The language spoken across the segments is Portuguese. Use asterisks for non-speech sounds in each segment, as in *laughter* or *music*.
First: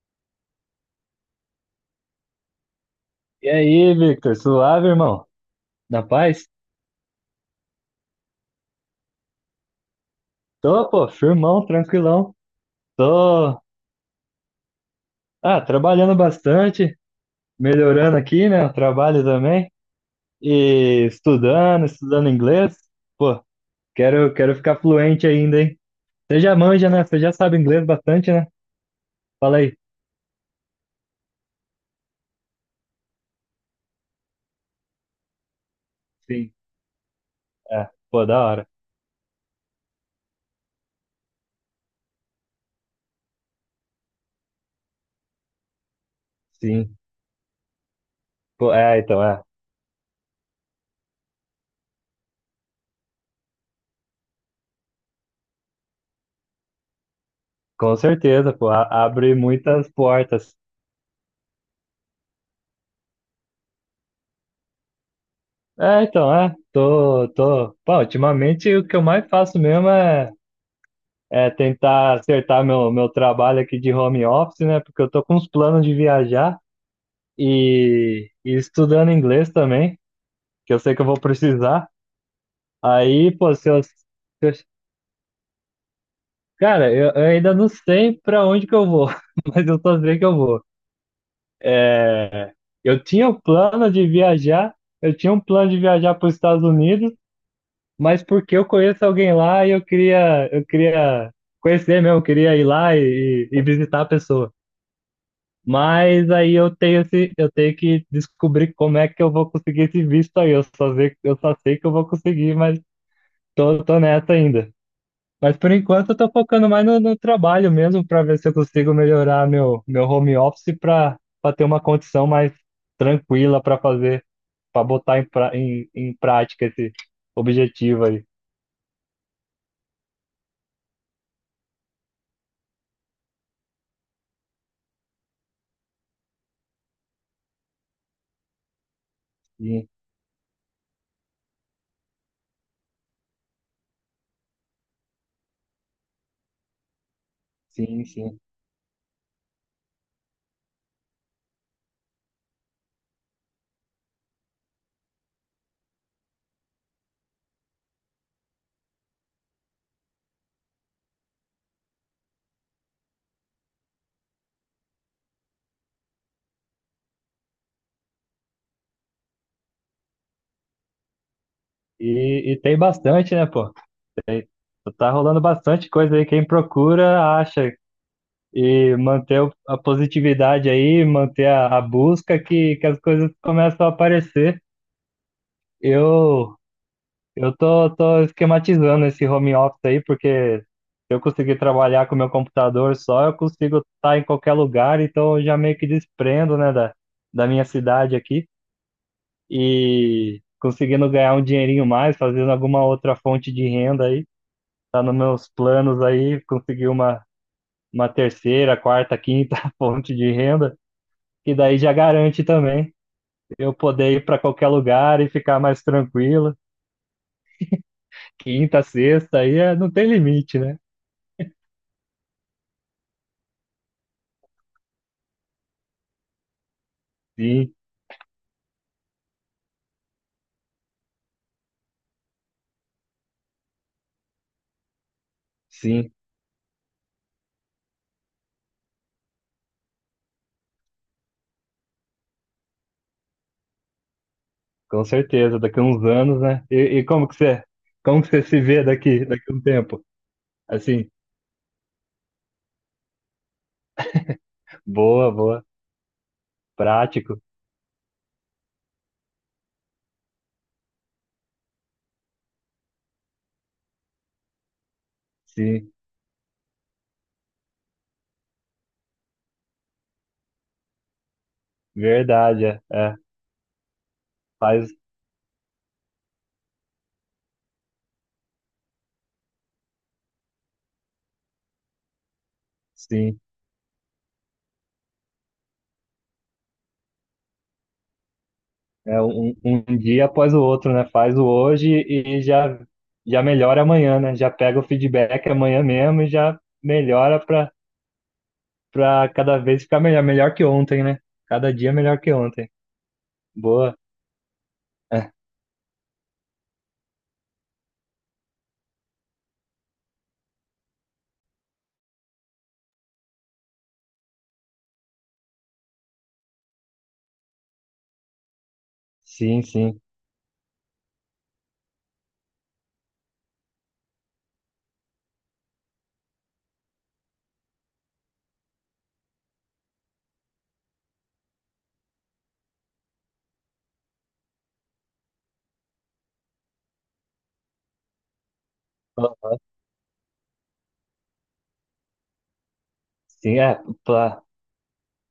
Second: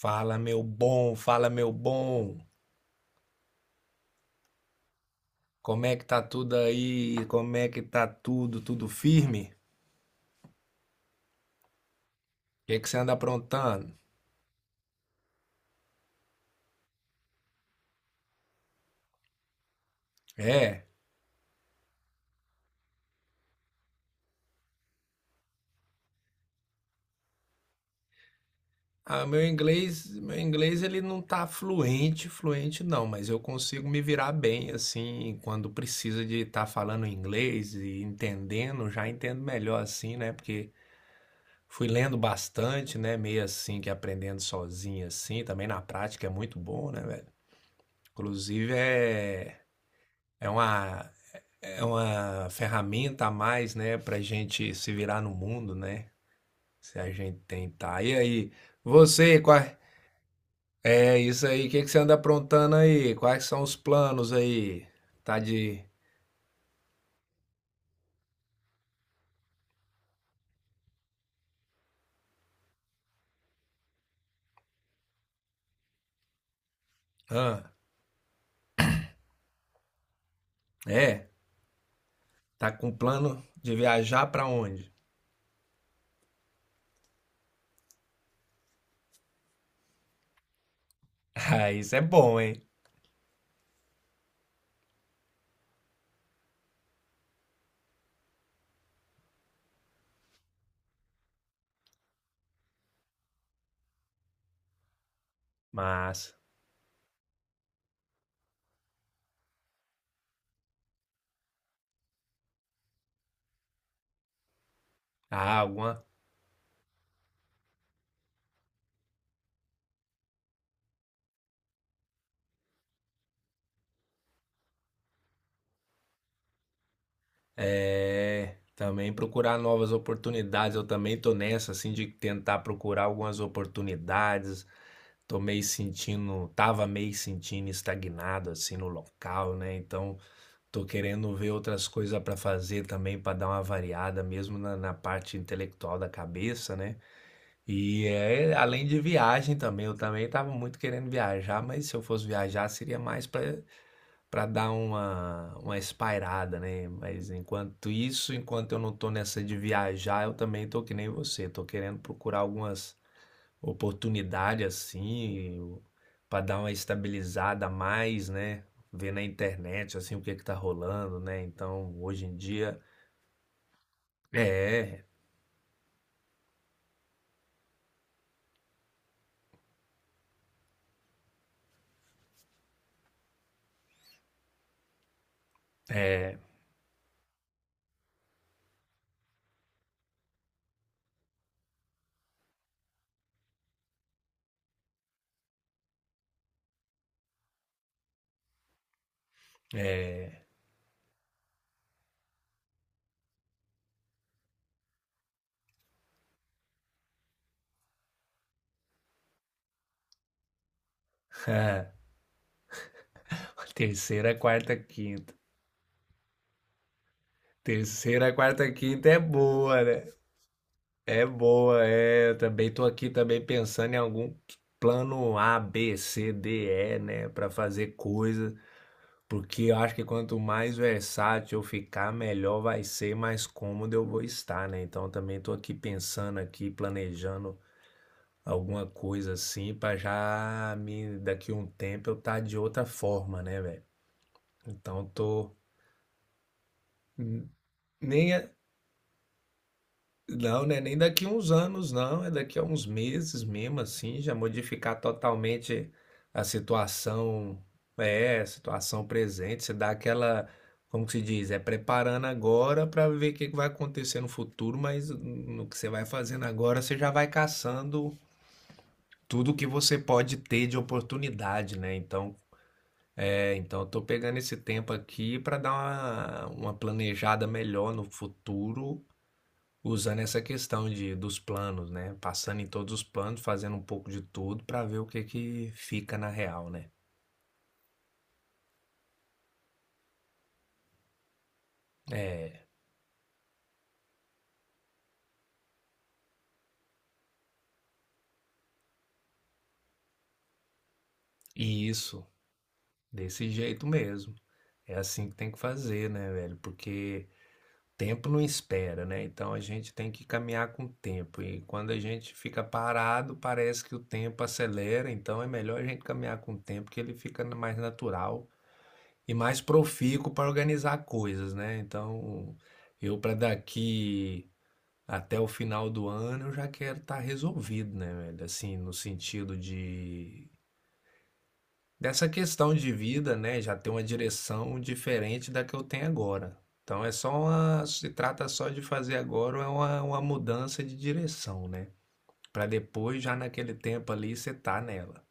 Fala, meu bom, fala, meu bom. E aí, Victor, suave, irmão? Como é Na que tá paz? tudo aí? Como é que tá tudo? Tudo firme? Tô, pô, firmão, tranquilão. O que é que você anda Tô, aprontando? ah, trabalhando bastante, melhorando aqui, né, o trabalho também. É, E estudando, estudando inglês. Pô, quero ficar fluente ainda, hein? Você já manja, né? Você já sabe inglês bastante, né? Meu Fala aí. inglês, ele não tá fluente, fluente não, mas eu consigo me virar bem assim quando precisa de Sim. estar falando inglês É, e pô, da hora. entendendo, já entendo melhor assim, né? Porque fui lendo bastante, né? Meio assim que aprendendo sozinho assim, também na prática é muito bom, Sim. né, velho? Pô, Inclusive é, então, é. é é uma É uma ferramenta a mais, né, pra gente se virar no mundo, né? Se a gente Com tentar. E aí, certeza, pô, abre você, quais... muitas portas. É isso aí, o que que você anda aprontando aí? Quais são os planos aí? Tá de... É, então, é. Tô. Pô, ultimamente o que eu mais faço mesmo é tentar acertar meu trabalho aqui de home office, né? Porque eu tô com uns planos de viajar Hã? e estudando inglês também, que eu sei que eu vou É? precisar. Tá com Aí, plano pô, se de eu, se viajar pra eu- onde? *laughs* cara, eu ainda não sei pra onde que eu vou, *laughs* mas eu só sei que eu vou. Ah, isso é bom, É, hein? eu tinha o plano de viajar, eu tinha um plano de viajar para os Estados Unidos, mas porque eu conheço alguém lá e eu queria conhecer mesmo, eu queria ir lá e visitar a pessoa. Mas Mas aí eu tenho que descobrir como é que eu vou conseguir esse visto aí. Eu só sei que eu vou conseguir, mas tô nessa ainda. Mas ah, por alguma... enquanto eu tô focando mais no trabalho mesmo para ver se eu consigo melhorar meu home office para ter uma condição mais tranquila para fazer, para botar em prática esse objetivo aí. É, também procurar novas oportunidades. Eu também tô nessa, assim, de tentar procurar algumas oportunidades. Tô meio sentindo, tava meio sentindo estagnado, assim, no local, né? Sim, Então, tô querendo ver outras coisas para fazer também, para dar uma variada, mesmo na parte intelectual da cabeça, né? sim, E sim. é, além de viagem também, eu também tava muito querendo viajar, mas se eu fosse viajar, seria mais para para dar uma espairada, né? Mas enquanto isso, enquanto eu não tô nessa de viajar, eu também tô que nem você, tô querendo procurar algumas oportunidades assim, para dar uma estabilizada a mais, né? Ver na internet assim o que que tá rolando, né? Então, hoje em E tem dia bastante, né, pô? Tem, é, tá rolando bastante coisa aí. Quem procura acha. E manter a positividade aí, manter a busca que as coisas começam a aparecer. é, Eu eu tô esquematizando esse home office aí, porque se eu conseguir trabalhar com meu computador só, eu consigo estar em qualquer lugar, então eu já meio que desprendo, né, da minha cidade aqui e é conseguindo ganhar um dinheirinho mais, fazendo alguma outra fonte de renda aí. Tá nos meus planos aí, conseguir uma terceira, quarta, quinta *laughs* fonte de renda que daí já garante também eu *laughs* poder ir terceira, para qualquer quarta, lugar e quinta. ficar mais tranquilo. Terceira, quarta, Quinta, quinta é sexta, aí boa, não né? tem limite, né? É boa, é. Eu também tô aqui também pensando em algum plano A, B, C, D, E, né, para Sim, fazer coisa, porque eu acho que quanto mais versátil eu ficar, melhor vai ser, mais cômodo eu vou estar, né? Então eu também tô aqui sim, pensando aqui, planejando alguma coisa assim para já me daqui a um tempo eu tá de outra forma, né, velho? com Então tô, certeza. Daqui a uns anos, né? E como que hum, você, como que você nem. se vê daqui a um tempo? Não, né? Nem Assim, daqui uns anos, não. É daqui a uns meses mesmo, assim, já modificar boa, boa, totalmente a prático, situação, é, a situação presente. Você dá aquela, como que se diz? É preparando agora para ver o que que vai acontecer no futuro, mas no que você sim, vai fazendo agora, você já vai caçando tudo que você pode ter de oportunidade, né? Então, verdade, é, é, é, então eu tô pegando esse faz, tempo aqui para dar uma planejada melhor no futuro. Usando essa questão de dos planos, né, passando em todos os planos, sim. fazendo um pouco de tudo para ver o que que fica na real, né. É um dia após o outro, né? Faz o hoje e É, já melhora amanhã, né? Já pega o feedback amanhã mesmo e já melhora para pra cada vez ficar melhor, melhor que ontem, né? Cada e dia melhor isso, que ontem. desse jeito Boa. mesmo. É assim É, que tem que fazer, né, velho, porque tempo não espera, né, então a gente tem que caminhar com o tempo e quando a gente fica parado, parece que o tempo acelera, então é melhor a gente caminhar com o tempo que ele fica mais natural e mais sim, sim. profícuo para organizar coisas, né. Então, eu para daqui. Até o final do ano eu já quero estar resolvido, né, velho? Assim, no sentido de dessa questão de vida, né, já ter uma direção diferente da que eu tenho agora. Então é só uma, se trata só de fazer Pla- agora é uma mudança de direção, né? Para depois já Sim, naquele é tempo ali pla- você tá nela.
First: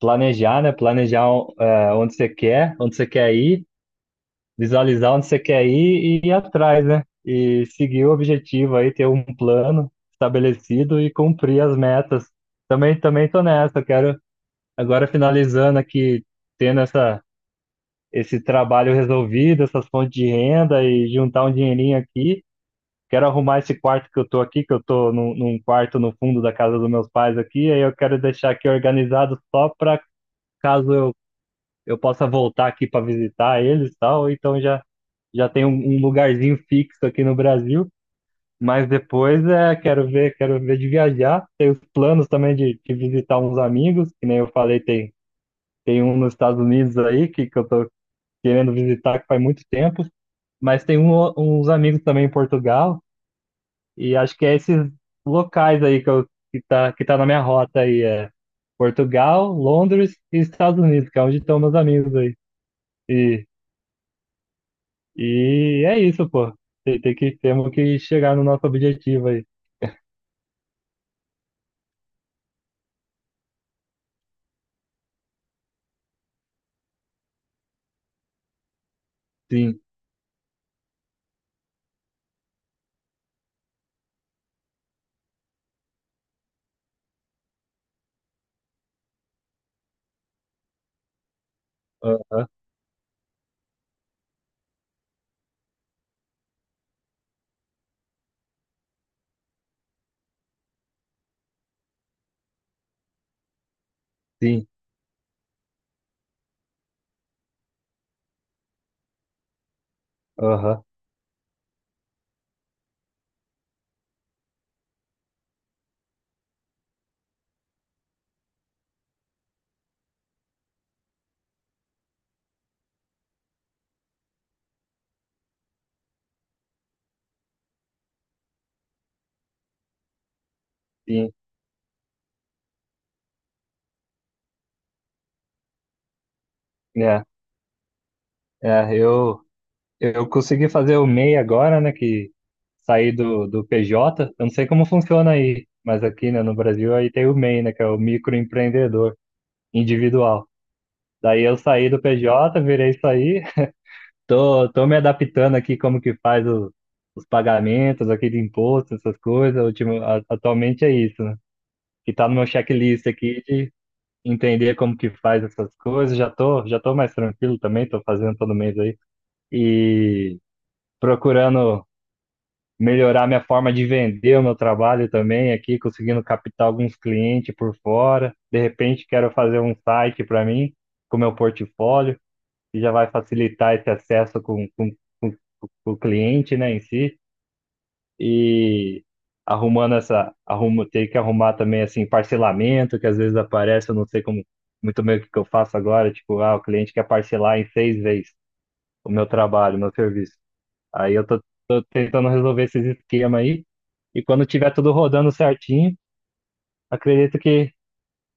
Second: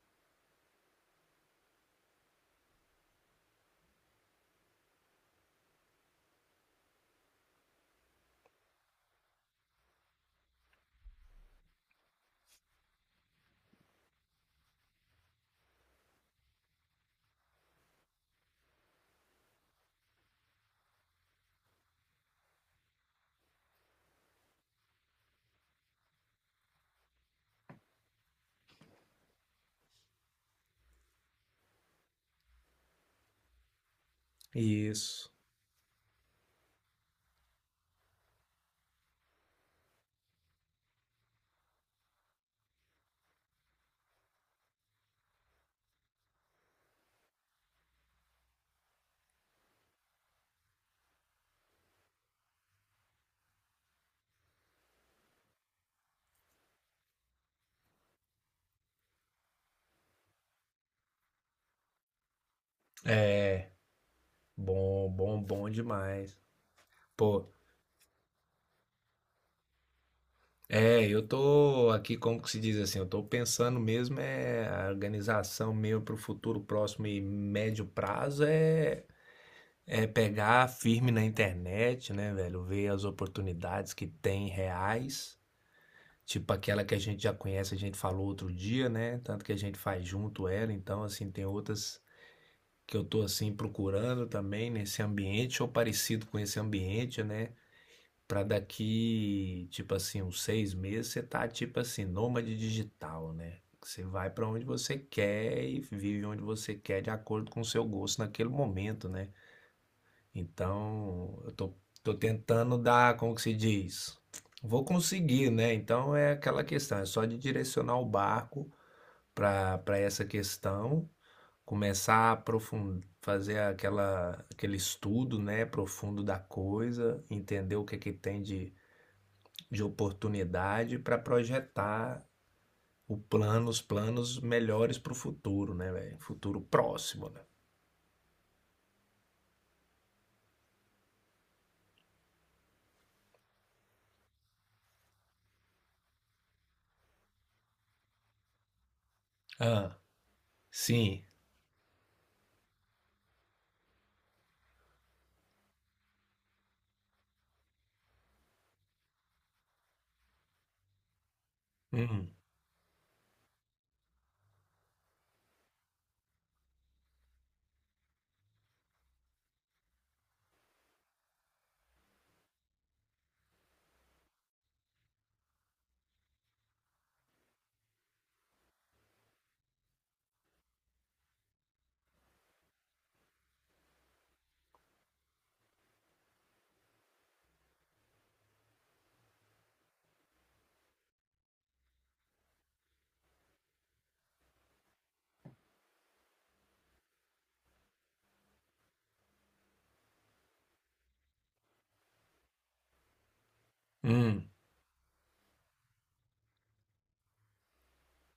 planejar, né? Planejar é, onde você quer ir, visualizar onde você quer ir e ir atrás, né? E seguir o objetivo aí, ter um plano estabelecido e cumprir as metas. Também tô nessa, quero agora finalizando aqui, tendo esse trabalho resolvido, essas fontes de renda e juntar um dinheirinho aqui. Quero arrumar esse quarto que eu tô aqui, que eu tô num quarto no fundo da casa dos meus pais aqui, aí eu quero deixar aqui organizado só para caso eu possa voltar aqui para visitar eles e tal, então Isso. já tem um lugarzinho fixo aqui no Brasil, mas depois é, quero ver de viajar, tem os planos também de visitar uns amigos, que nem eu falei, tem um nos Estados Unidos aí que eu tô querendo visitar que faz muito tempo, mas tem uns amigos também em Portugal. E acho que é esses locais aí que tá na minha rota aí, é Portugal, Londres e Estados Unidos, que é onde estão meus amigos aí. E, Bom, bom, bom e é isso, demais. pô. Pô, Temos que chegar no nosso objetivo aí. é, eu tô aqui, como que se diz assim, eu tô pensando mesmo é a organização meio para o futuro próximo e médio prazo é Sim, é pegar firme na internet, né, velho? Ver as oportunidades que tem reais, tipo aquela que a gente já conhece, a gente falou outro dia, né? Tanto que a gente faz junto ela, então assim tem outras aham, que eu tô assim procurando também nesse ambiente ou parecido com esse ambiente, né? Pra daqui, tipo assim, uns 6 meses, você tá, tipo assim, nômade digital, né? Você vai pra onde sim, você quer e vive onde você quer de acordo com o seu gosto naquele momento, né? aham, Então, eu tô, tô tentando dar, como que se diz? Vou conseguir, né? Então é aquela questão, é só de direcionar o barco pra para essa questão, começar a aprofundar, fazer aquela, aquele estudo, né, profundo da coisa, entender o que é que tem de oportunidade para sim. projetar o plano, os planos melhores para o futuro, né, velho? Futuro É, próximo, né? é, eu consegui fazer o MEI agora, né, que saí do PJ. Eu não sei como funciona aí, mas aqui, né, no Brasil aí tem o MEI, né, que é o microempreendedor Ah, individual. sim. Daí eu saí do PJ, virei isso aí. Tô me adaptando aqui como que faz os pagamentos aqui de imposto, essas coisas. Atualmente é isso, né? Que tá Hum, no meu checklist aqui de entender como que faz essas coisas. Já tô mais tranquilo também, tô fazendo todo mês aí. E procurando melhorar minha forma de vender o meu trabalho também aqui, conseguindo captar alguns clientes por fora. De repente quero fazer um site para mim, com meu portfólio que já vai facilitar esse acesso com, com o cliente, né, em si, e arrumando ter que arrumar também, assim, parcelamento, que às vezes aparece, eu não sei como, muito bem o que que eu faço agora, tipo, ah, o cliente quer parcelar em seis vezes o meu trabalho, o meu serviço. Aí eu tô tentando resolver esses esquemas aí, e quando hum. tiver tudo rodando certinho, acredito que,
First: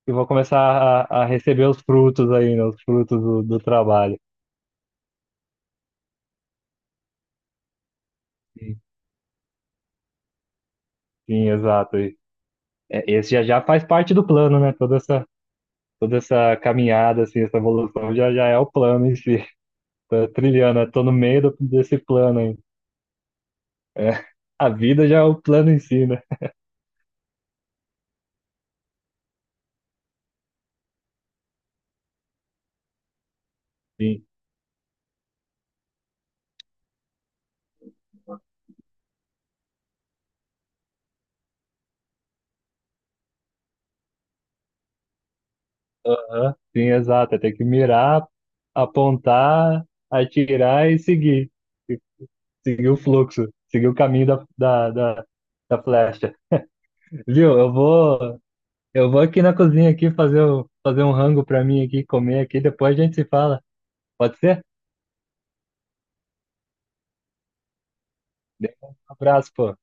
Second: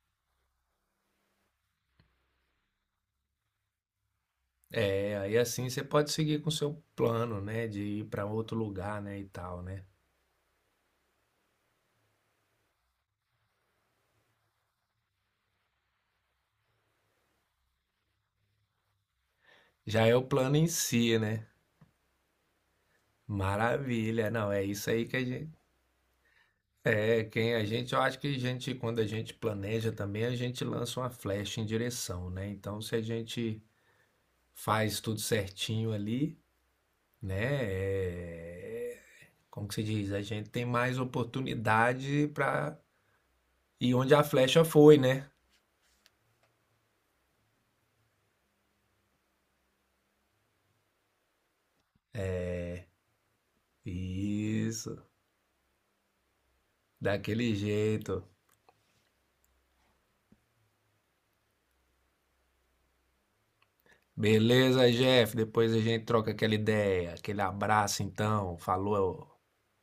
eu vou começar a receber os frutos aí, né, os frutos do trabalho. É, aí assim você pode seguir com o seu plano, né, de ir para outro Sim, lugar, né, e tal, né? sim, exato. É, esse já já faz parte do plano, né? Toda essa caminhada, assim, essa evolução já já é o plano em si. *laughs* Já é o Tô plano em trilhando, eu tô no si, meio né? Desse plano aí. É, Maravilha. Não, é a isso aí vida que já é a o gente plano em si, né? é, quem a gente, eu acho que a gente quando a gente planeja também, a gente lança uma flecha em direção, né? Então, se a gente Sim, faz tudo certinho ali, né? É, como que se diz? A gente tem mais oportunidade para ir onde a flecha foi, né? aham, sim, exato. Tem que mirar, apontar, atirar e seguir. E seguir o fluxo, seguir o caminho da, da, Isso, da, da flecha. daquele Viu? Eu jeito. vou, eu vou aqui na cozinha aqui fazer um rango pra mim aqui, comer aqui, depois a gente se fala. Pode ser? Beleza, Jeff? Depois a gente troca aquela ideia, aquele abraço então. Um Falou. abraço, pô.